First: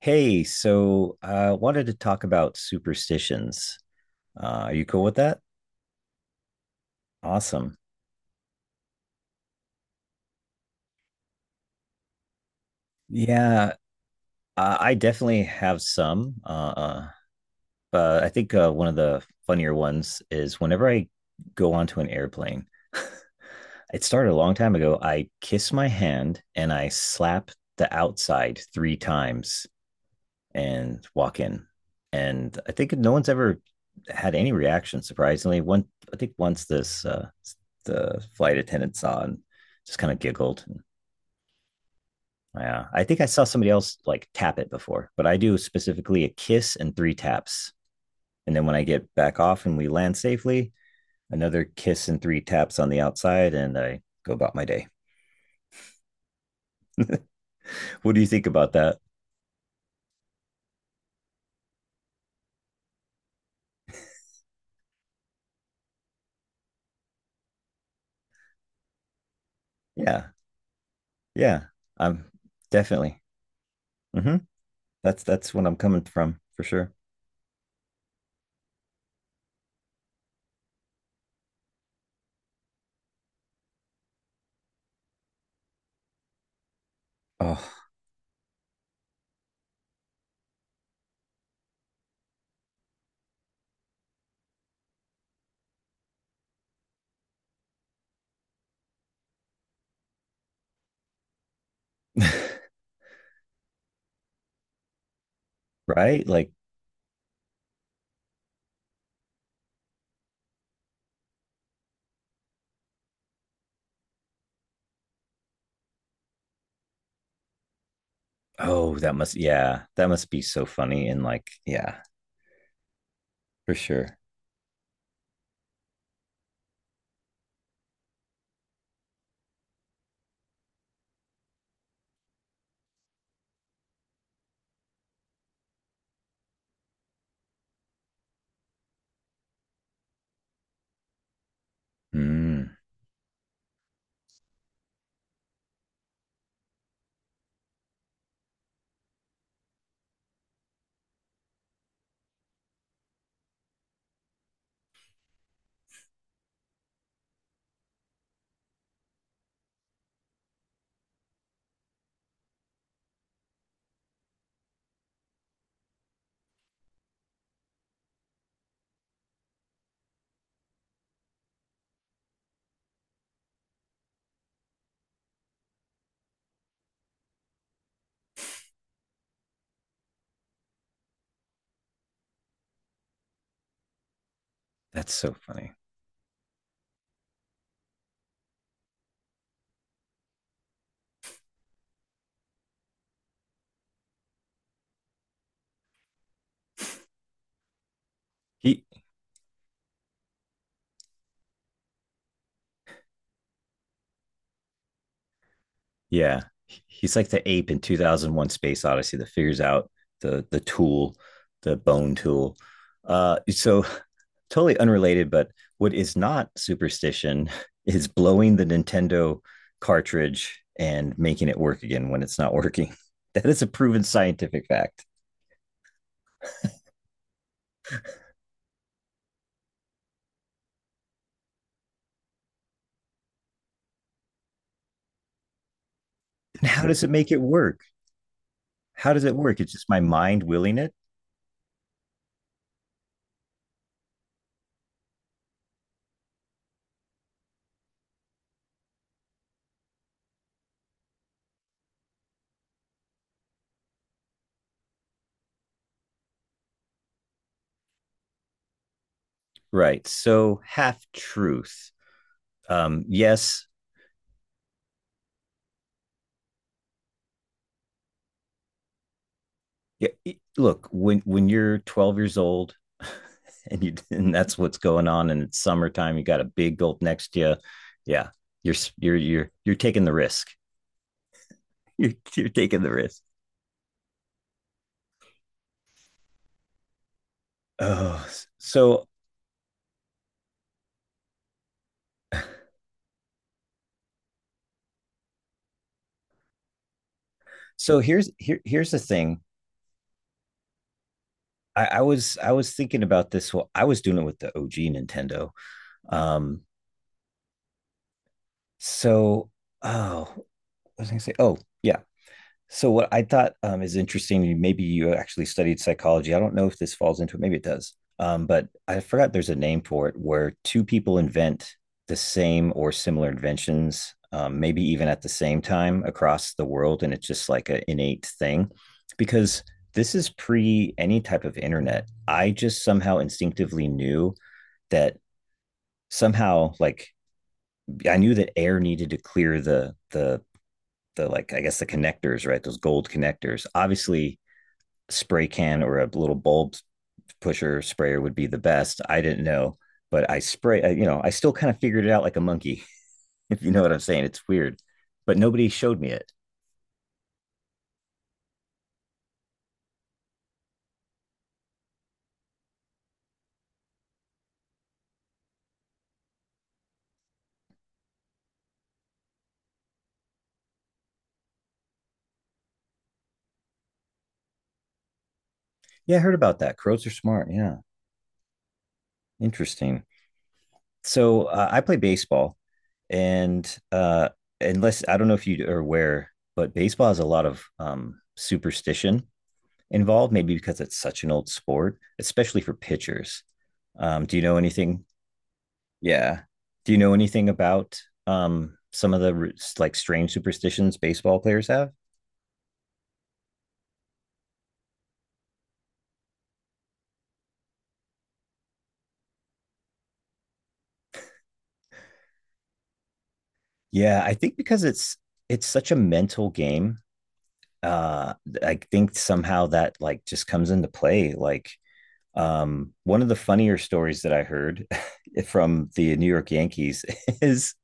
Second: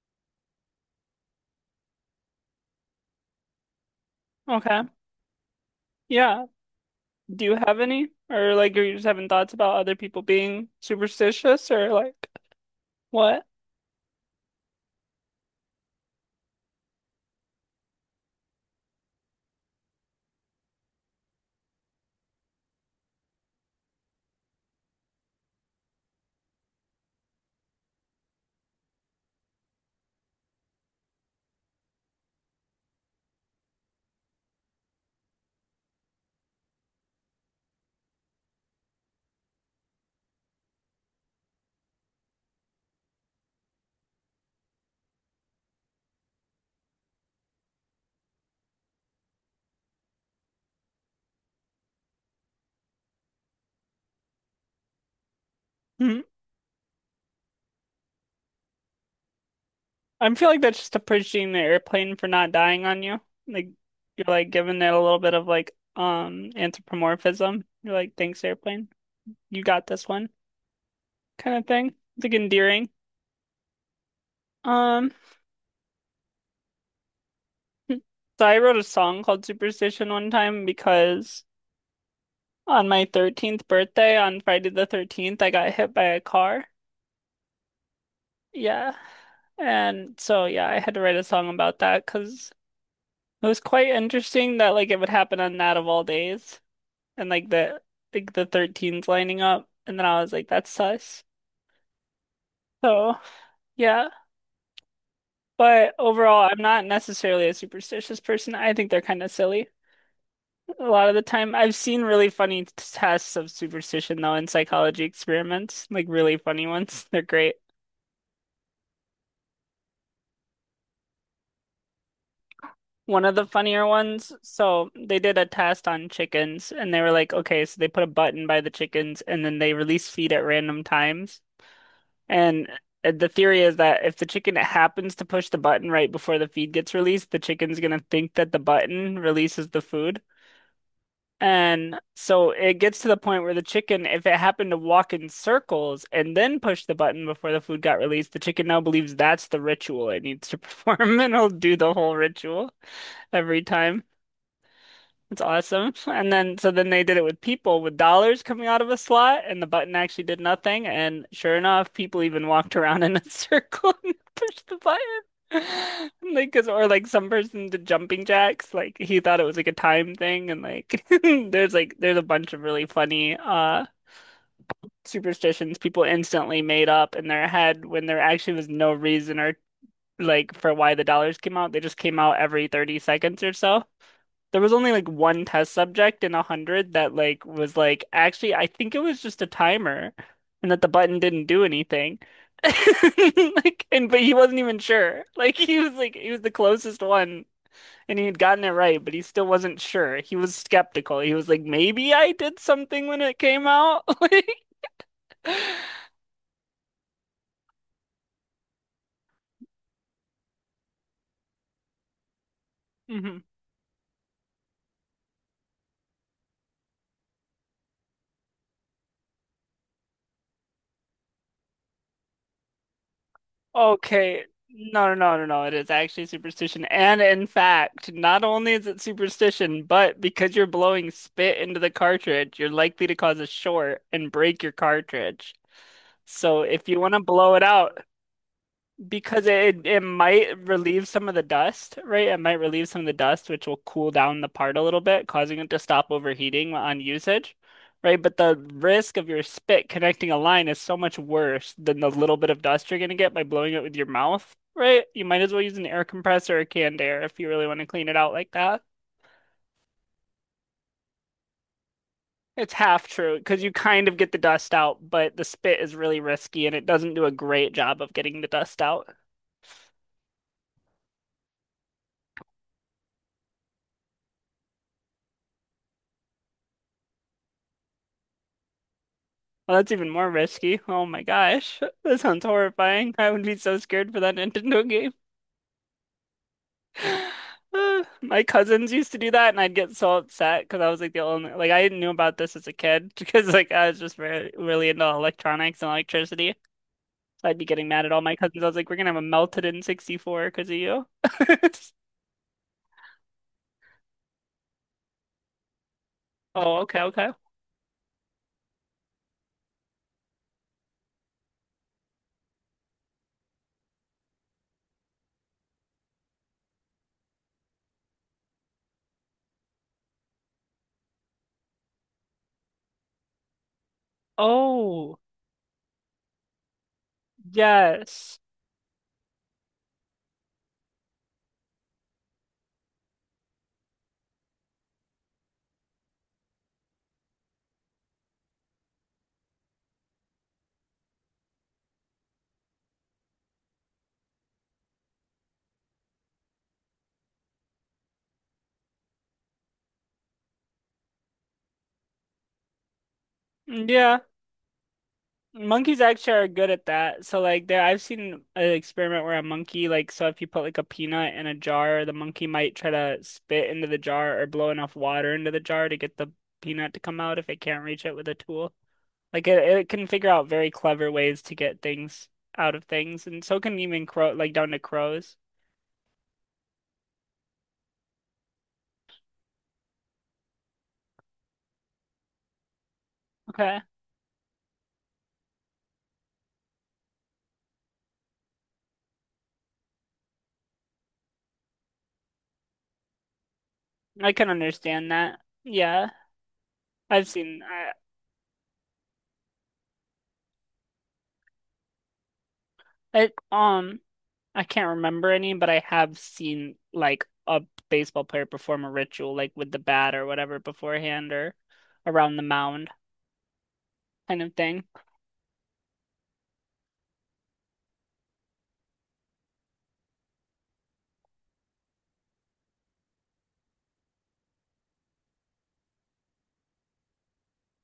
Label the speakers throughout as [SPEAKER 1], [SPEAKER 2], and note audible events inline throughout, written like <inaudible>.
[SPEAKER 1] Hey, so I wanted to talk about superstitions. Are you
[SPEAKER 2] Okay.
[SPEAKER 1] cool with that?
[SPEAKER 2] Yeah. Do you
[SPEAKER 1] Awesome.
[SPEAKER 2] have any? Or like are you just having thoughts about other people being superstitious or like what?
[SPEAKER 1] Yeah, I definitely have some. But I think one of the funnier ones is whenever I go onto an airplane, <laughs> it started a long time ago. I kiss my hand and I slap the outside three times and walk in. And I think no one's ever had any reaction. Surprisingly, one I think once this the flight attendant saw and just kind of giggled. And, yeah, I think I saw somebody else like tap it before, but I do specifically a kiss and three taps. And then when I get back off and we land safely, another kiss and three taps on the outside, and I go about my day.
[SPEAKER 2] Hmm.
[SPEAKER 1] What do you think about that?
[SPEAKER 2] I feel like that's just appreciating the airplane for not dying on you. Like you're like giving it a little bit of like anthropomorphism. You're like, thanks, airplane. You got this
[SPEAKER 1] Yeah,
[SPEAKER 2] one kind
[SPEAKER 1] yeah,
[SPEAKER 2] of thing.
[SPEAKER 1] I'm
[SPEAKER 2] It's like endearing.
[SPEAKER 1] definitely. Mm-hmm.
[SPEAKER 2] Um
[SPEAKER 1] That's what I'm coming from for sure.
[SPEAKER 2] hmm. So I wrote a song called Superstition one time because on my 13th birthday on Friday the 13th I got hit by a car.
[SPEAKER 1] Oh,
[SPEAKER 2] Yeah. And so yeah, I had to write a song about that because it was quite interesting that like it would happen on that of all days. And like the 13s lining up. And then I was like, that's sus.
[SPEAKER 1] <laughs>
[SPEAKER 2] So yeah. But
[SPEAKER 1] right?
[SPEAKER 2] overall,
[SPEAKER 1] Like,
[SPEAKER 2] I'm not necessarily a superstitious person. I think they're kind of silly a lot of the time. I've seen really funny tests of superstition though in psychology experiments, like really funny ones. <laughs> They're great.
[SPEAKER 1] oh, that must, yeah, that must be so funny. And like, yeah,
[SPEAKER 2] One of the
[SPEAKER 1] for
[SPEAKER 2] funnier
[SPEAKER 1] sure.
[SPEAKER 2] ones. So they did a test on chickens and they were like, okay, so they put a button by the chickens and then they release feed at random times. And the theory is that if the chicken happens to push the button right before the feed gets released, the chicken's gonna think that the button releases the food. And so
[SPEAKER 1] Mm,
[SPEAKER 2] it gets to the point where the chicken, if it happened to walk in circles and then push the button before the food got released, the chicken now believes that's the ritual it needs to perform <laughs> and it'll do the whole ritual every time. It's awesome. <laughs> And then, so then they did it with people with dollars coming out of a slot, and the button actually did nothing. And sure enough, people even walked around in a <laughs> circle and pushed the button. <laughs> Like, 'cause, or like some person did jumping jacks. Like, he thought it was like a time thing. And like, <laughs> there's a bunch of really funny, superstitions people instantly made up in their head when there actually was no reason or like for why the dollars came out. They just came out every 30 seconds or so. There was only like
[SPEAKER 1] that's so
[SPEAKER 2] one
[SPEAKER 1] funny.
[SPEAKER 2] test subject in a hundred that like was like actually I think it was just a timer and that the button didn't do anything. <laughs> Like and but he wasn't even sure. Like he was the closest one and he had gotten it
[SPEAKER 1] He,
[SPEAKER 2] right, but he still wasn't sure. He was skeptical. He was like, maybe I did something when it came out. <laughs> Like.
[SPEAKER 1] yeah, he's like the ape in 2001 Space Odyssey that figures out the tool, the bone tool. Uh,
[SPEAKER 2] Mhm.
[SPEAKER 1] so <laughs> totally unrelated, but what is not superstition <laughs> is blowing the Nintendo cartridge and making it work again when it's not working. <laughs> That is a proven
[SPEAKER 2] Okay.
[SPEAKER 1] scientific fact.
[SPEAKER 2] No, no, no, no, no. It is actually superstition. And in fact, not only is it superstition, but because you're blowing spit into the cartridge, you're likely to cause a short and break your cartridge. So
[SPEAKER 1] And how
[SPEAKER 2] if you
[SPEAKER 1] does it
[SPEAKER 2] want to
[SPEAKER 1] make it
[SPEAKER 2] blow it
[SPEAKER 1] work?
[SPEAKER 2] out,
[SPEAKER 1] How does it
[SPEAKER 2] because
[SPEAKER 1] work? It's
[SPEAKER 2] it
[SPEAKER 1] just my
[SPEAKER 2] it
[SPEAKER 1] mind
[SPEAKER 2] might
[SPEAKER 1] willing it.
[SPEAKER 2] relieve some of the dust, right? It might relieve some of the dust, which will cool down the part a little bit, causing it to stop overheating on usage, right? But the risk of your spit connecting a line is so much worse than the little bit of dust you're gonna get by blowing it with your mouth, right? You might as well use an air compressor or canned air if you really want to clean it out like that.
[SPEAKER 1] Right. So half truth.
[SPEAKER 2] It's half true because
[SPEAKER 1] Yes.
[SPEAKER 2] you kind of get the dust out, but the spit is really risky and it doesn't do a great job of getting the dust out.
[SPEAKER 1] Yeah, look, when you're 12 years old <laughs> and you and that's what's going on, and it's summertime, you got a big gulp next to you. Yeah, you're
[SPEAKER 2] Well, that's
[SPEAKER 1] taking
[SPEAKER 2] even
[SPEAKER 1] the
[SPEAKER 2] more
[SPEAKER 1] risk.
[SPEAKER 2] risky. Oh my gosh.
[SPEAKER 1] <laughs>
[SPEAKER 2] <laughs>
[SPEAKER 1] You're
[SPEAKER 2] That sounds
[SPEAKER 1] you're taking the
[SPEAKER 2] horrifying.
[SPEAKER 1] risk.
[SPEAKER 2] I would be so scared for that Nintendo game. <sighs> <laughs>
[SPEAKER 1] Oh,
[SPEAKER 2] My cousins
[SPEAKER 1] so
[SPEAKER 2] used to do that, and I'd get so upset because I was like the only, like, I knew about this as a kid <laughs> because, like, I was just re really into electronics and electricity. So I'd be getting
[SPEAKER 1] so
[SPEAKER 2] mad at all
[SPEAKER 1] here's
[SPEAKER 2] my
[SPEAKER 1] here
[SPEAKER 2] cousins. I was
[SPEAKER 1] here's
[SPEAKER 2] like, we're
[SPEAKER 1] the
[SPEAKER 2] gonna have a
[SPEAKER 1] thing.
[SPEAKER 2] melted in 64 because of you.
[SPEAKER 1] I
[SPEAKER 2] <laughs>
[SPEAKER 1] was I was thinking about this. Well, I was doing it with the OG Nintendo. Um,
[SPEAKER 2] Oh, okay, okay.
[SPEAKER 1] so oh, what was I gonna say? Oh, yeah. So what I thought is interesting, maybe you actually studied psychology. I don't know if this falls into it. Maybe it does. But I forgot there's a name for it where two people invent the same or similar inventions, maybe even
[SPEAKER 2] Oh,
[SPEAKER 1] at the same time across the world, and it's just like an innate
[SPEAKER 2] yes.
[SPEAKER 1] thing. Because this is pre any type of internet. I just somehow instinctively knew that somehow, like I knew that air needed to clear the like I guess the connectors, right? Those gold connectors. Obviously, spray can or a little bulb pusher sprayer would be the best. I didn't know, but you know, I still kind of figured it out like a monkey, <laughs> if you know
[SPEAKER 2] Mm,
[SPEAKER 1] what I'm
[SPEAKER 2] yeah.
[SPEAKER 1] saying. It's weird, but nobody showed
[SPEAKER 2] Monkeys
[SPEAKER 1] me it.
[SPEAKER 2] actually are good at that. So like there I've seen an experiment where a monkey like so if you put like a peanut in a jar, the monkey might try to spit into the jar or blow enough water into the jar to get the peanut to come out if it can't reach it with a tool. Like it can figure out very clever ways to get things out of things and so can even crow like down to crows.
[SPEAKER 1] Yeah, I heard about that. Crows are smart. Yeah. Interesting. So I play baseball, and
[SPEAKER 2] Okay.
[SPEAKER 1] uh, unless I don't know if you are aware, but baseball has a lot of superstition involved. Maybe because it's such an old sport, especially for pitchers.
[SPEAKER 2] I
[SPEAKER 1] Do you
[SPEAKER 2] can
[SPEAKER 1] know anything?
[SPEAKER 2] understand that. Yeah.
[SPEAKER 1] Yeah. Do you know
[SPEAKER 2] I've
[SPEAKER 1] anything
[SPEAKER 2] seen I,
[SPEAKER 1] about some of the like strange superstitions baseball players have?
[SPEAKER 2] I um I can't remember any, but I have seen like a baseball player perform a ritual, like with the bat or whatever beforehand or around the mound
[SPEAKER 1] Yeah, I
[SPEAKER 2] kind of
[SPEAKER 1] think because
[SPEAKER 2] thing.
[SPEAKER 1] it's such a mental game, uh I think somehow that like just comes into play. Like one of the funnier stories that I heard <laughs> from the New York Yankees <laughs> is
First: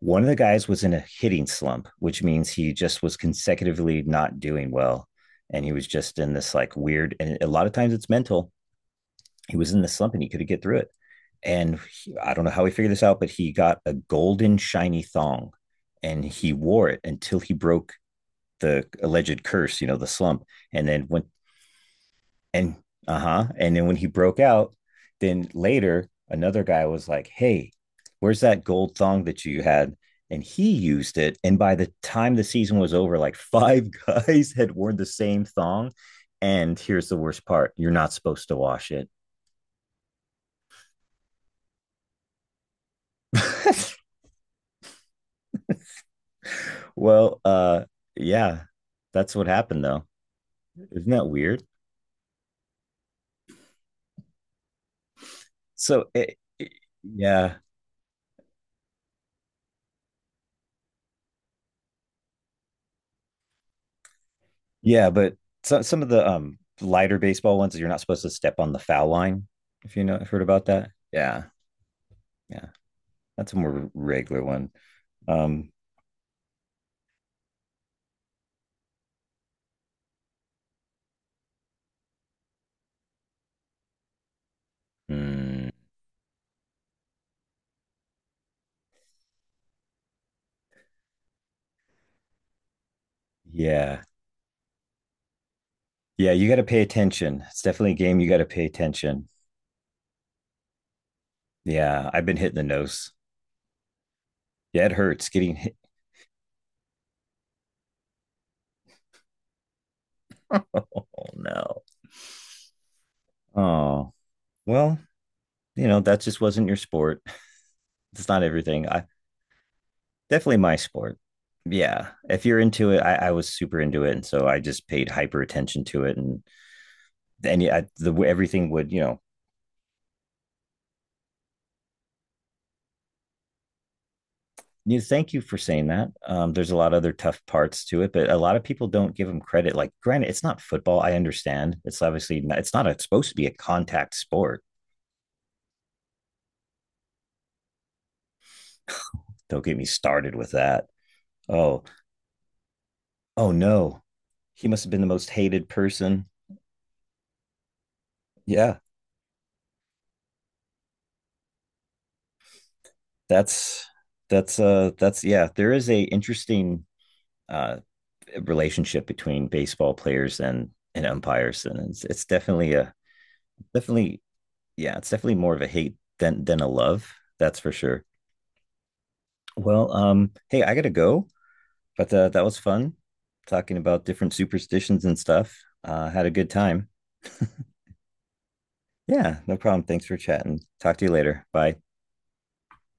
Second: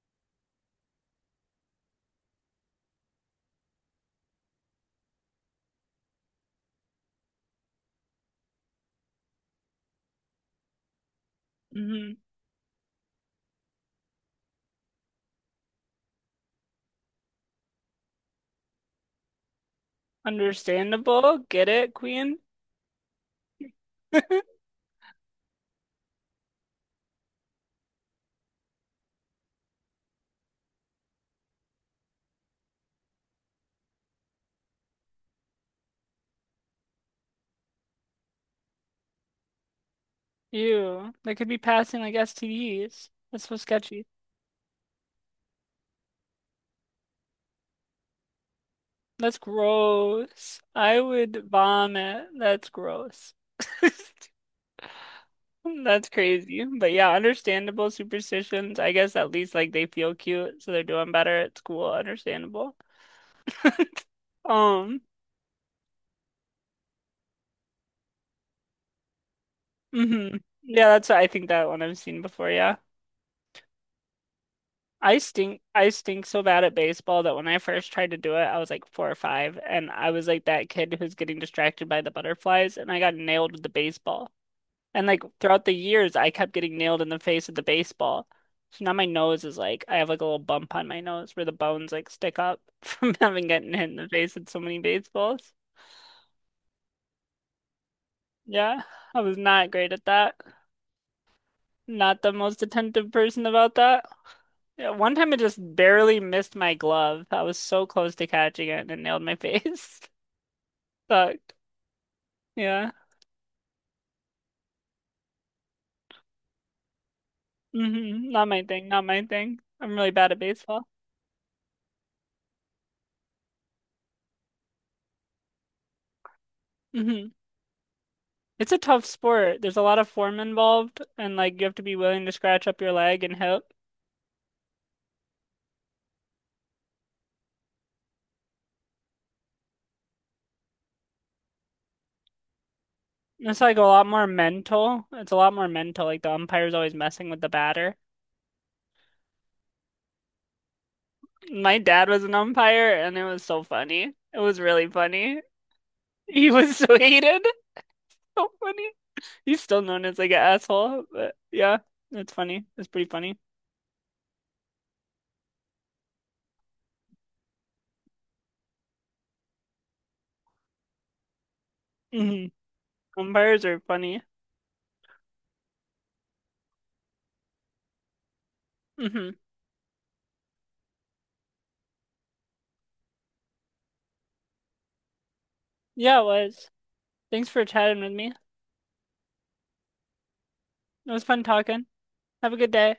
[SPEAKER 1] one of the guys was in a hitting slump, which means he just was consecutively not doing well. And he was just in this like weird, and a lot of times it's mental. He was in the slump and he couldn't get through it. And he,
[SPEAKER 2] Hmm.
[SPEAKER 1] I don't know how he figured this out, but he got a golden shiny thong and he wore it until he broke the alleged curse, you know, the slump. And then once
[SPEAKER 2] Understandable. Get it, Queen?
[SPEAKER 1] and uh-huh, and then when he broke
[SPEAKER 2] <laughs>
[SPEAKER 1] out, then later another guy was like, hey, where's that gold thong that you had? And he used it, and by the time the season was over, like <laughs> five guys had worn the same thong. And here's the worst part, you're not supposed to wash it.
[SPEAKER 2] Ew. They could be passing like STDs. That's so sketchy.
[SPEAKER 1] <laughs> Well, yeah, that's
[SPEAKER 2] That's
[SPEAKER 1] what happened though.
[SPEAKER 2] gross. I
[SPEAKER 1] Isn't that
[SPEAKER 2] would
[SPEAKER 1] weird?
[SPEAKER 2] vomit. That's gross. <laughs>
[SPEAKER 1] so
[SPEAKER 2] That's
[SPEAKER 1] it,
[SPEAKER 2] crazy.
[SPEAKER 1] it-
[SPEAKER 2] But yeah,
[SPEAKER 1] yeah.
[SPEAKER 2] understandable superstitions. I guess at least like they feel cute, so they're doing better at school. Understandable. <laughs> Um,
[SPEAKER 1] Yeah, but so, some of the lighter baseball ones, you're not supposed to step on the foul line. If you know,
[SPEAKER 2] mhm.
[SPEAKER 1] heard about
[SPEAKER 2] Yeah,
[SPEAKER 1] that.
[SPEAKER 2] that's I
[SPEAKER 1] Yeah,
[SPEAKER 2] think that one I've seen before,
[SPEAKER 1] yeah,
[SPEAKER 2] yeah.
[SPEAKER 1] that's a more regular one.
[SPEAKER 2] I stink
[SPEAKER 1] Um,
[SPEAKER 2] I stink so bad at baseball that when I first tried to do it, I was like four or five, and I was like that kid who's getting distracted by the butterflies, and I got nailed with the baseball. And like throughout
[SPEAKER 1] mm,
[SPEAKER 2] the years, I kept getting nailed in the face with the baseball. So now my nose is like I have like a little bump on my nose where the bones like stick up <laughs> from having gotten hit in
[SPEAKER 1] yeah,
[SPEAKER 2] the face with so many baseballs.
[SPEAKER 1] yeah, you got to pay attention. It's definitely a game you got to pay
[SPEAKER 2] Yeah, I
[SPEAKER 1] attention.
[SPEAKER 2] was not great at that.
[SPEAKER 1] Yeah,
[SPEAKER 2] Not
[SPEAKER 1] I've
[SPEAKER 2] the
[SPEAKER 1] been hitting the
[SPEAKER 2] most attentive
[SPEAKER 1] nose.
[SPEAKER 2] person about that.
[SPEAKER 1] Yeah,
[SPEAKER 2] Yeah,
[SPEAKER 1] it
[SPEAKER 2] one
[SPEAKER 1] hurts
[SPEAKER 2] time I
[SPEAKER 1] getting
[SPEAKER 2] just
[SPEAKER 1] hit.
[SPEAKER 2] barely missed my glove. I was so close to catching it and it nailed my face. <laughs>
[SPEAKER 1] Oh
[SPEAKER 2] Sucked.
[SPEAKER 1] no.
[SPEAKER 2] Yeah.
[SPEAKER 1] Oh well, you know that just wasn't your sport. <laughs> It's
[SPEAKER 2] Hmm.
[SPEAKER 1] not
[SPEAKER 2] Not my
[SPEAKER 1] everything.
[SPEAKER 2] thing.
[SPEAKER 1] I
[SPEAKER 2] Not my thing. I'm really bad at
[SPEAKER 1] definitely my
[SPEAKER 2] baseball.
[SPEAKER 1] sport. Yeah, if you're into it, I was super into it, and so I just paid hyper attention to it and
[SPEAKER 2] Hmm.
[SPEAKER 1] and yeah, the everything
[SPEAKER 2] It's a
[SPEAKER 1] would you
[SPEAKER 2] tough
[SPEAKER 1] know.
[SPEAKER 2] sport. There's a lot of form involved, and like you have to be willing to scratch up your leg and hip.
[SPEAKER 1] You thank you for saying that. There's a lot of other tough parts to it, but a lot of people don't give them credit. Like, granted, it's not football. I understand. It's obviously not, it's not a, it's supposed to be a
[SPEAKER 2] It's like a lot
[SPEAKER 1] contact
[SPEAKER 2] more
[SPEAKER 1] sport.
[SPEAKER 2] mental. It's a lot more mental. Like the umpire's always messing with the batter.
[SPEAKER 1] Don't get me started with that.
[SPEAKER 2] My
[SPEAKER 1] Oh,
[SPEAKER 2] dad was an umpire, and it was
[SPEAKER 1] oh
[SPEAKER 2] so
[SPEAKER 1] no,
[SPEAKER 2] funny. It was
[SPEAKER 1] he must
[SPEAKER 2] really
[SPEAKER 1] have been the most
[SPEAKER 2] funny. <laughs>
[SPEAKER 1] hated person.
[SPEAKER 2] He was so <laughs> hated. <laughs> So
[SPEAKER 1] Yeah,
[SPEAKER 2] funny. He's still known as like an asshole, but yeah, that's funny. That's pretty funny.
[SPEAKER 1] that's that's yeah. There is a interesting uh relationship between baseball players and umpires, and it's
[SPEAKER 2] Hmm.
[SPEAKER 1] definitely a
[SPEAKER 2] Umpires are
[SPEAKER 1] definitely
[SPEAKER 2] funny.
[SPEAKER 1] yeah, it's definitely more of a hate than a love. That's for sure.
[SPEAKER 2] Hmm,
[SPEAKER 1] Well, hey, I gotta go, but that was fun talking about different superstitions and stuff.
[SPEAKER 2] yeah, it
[SPEAKER 1] Had a good
[SPEAKER 2] was.
[SPEAKER 1] time.
[SPEAKER 2] Thanks for chatting with me.
[SPEAKER 1] Yeah, no problem. Thanks for chatting. Talk to you
[SPEAKER 2] It was fun
[SPEAKER 1] later. Bye.
[SPEAKER 2] talking. Have a good day.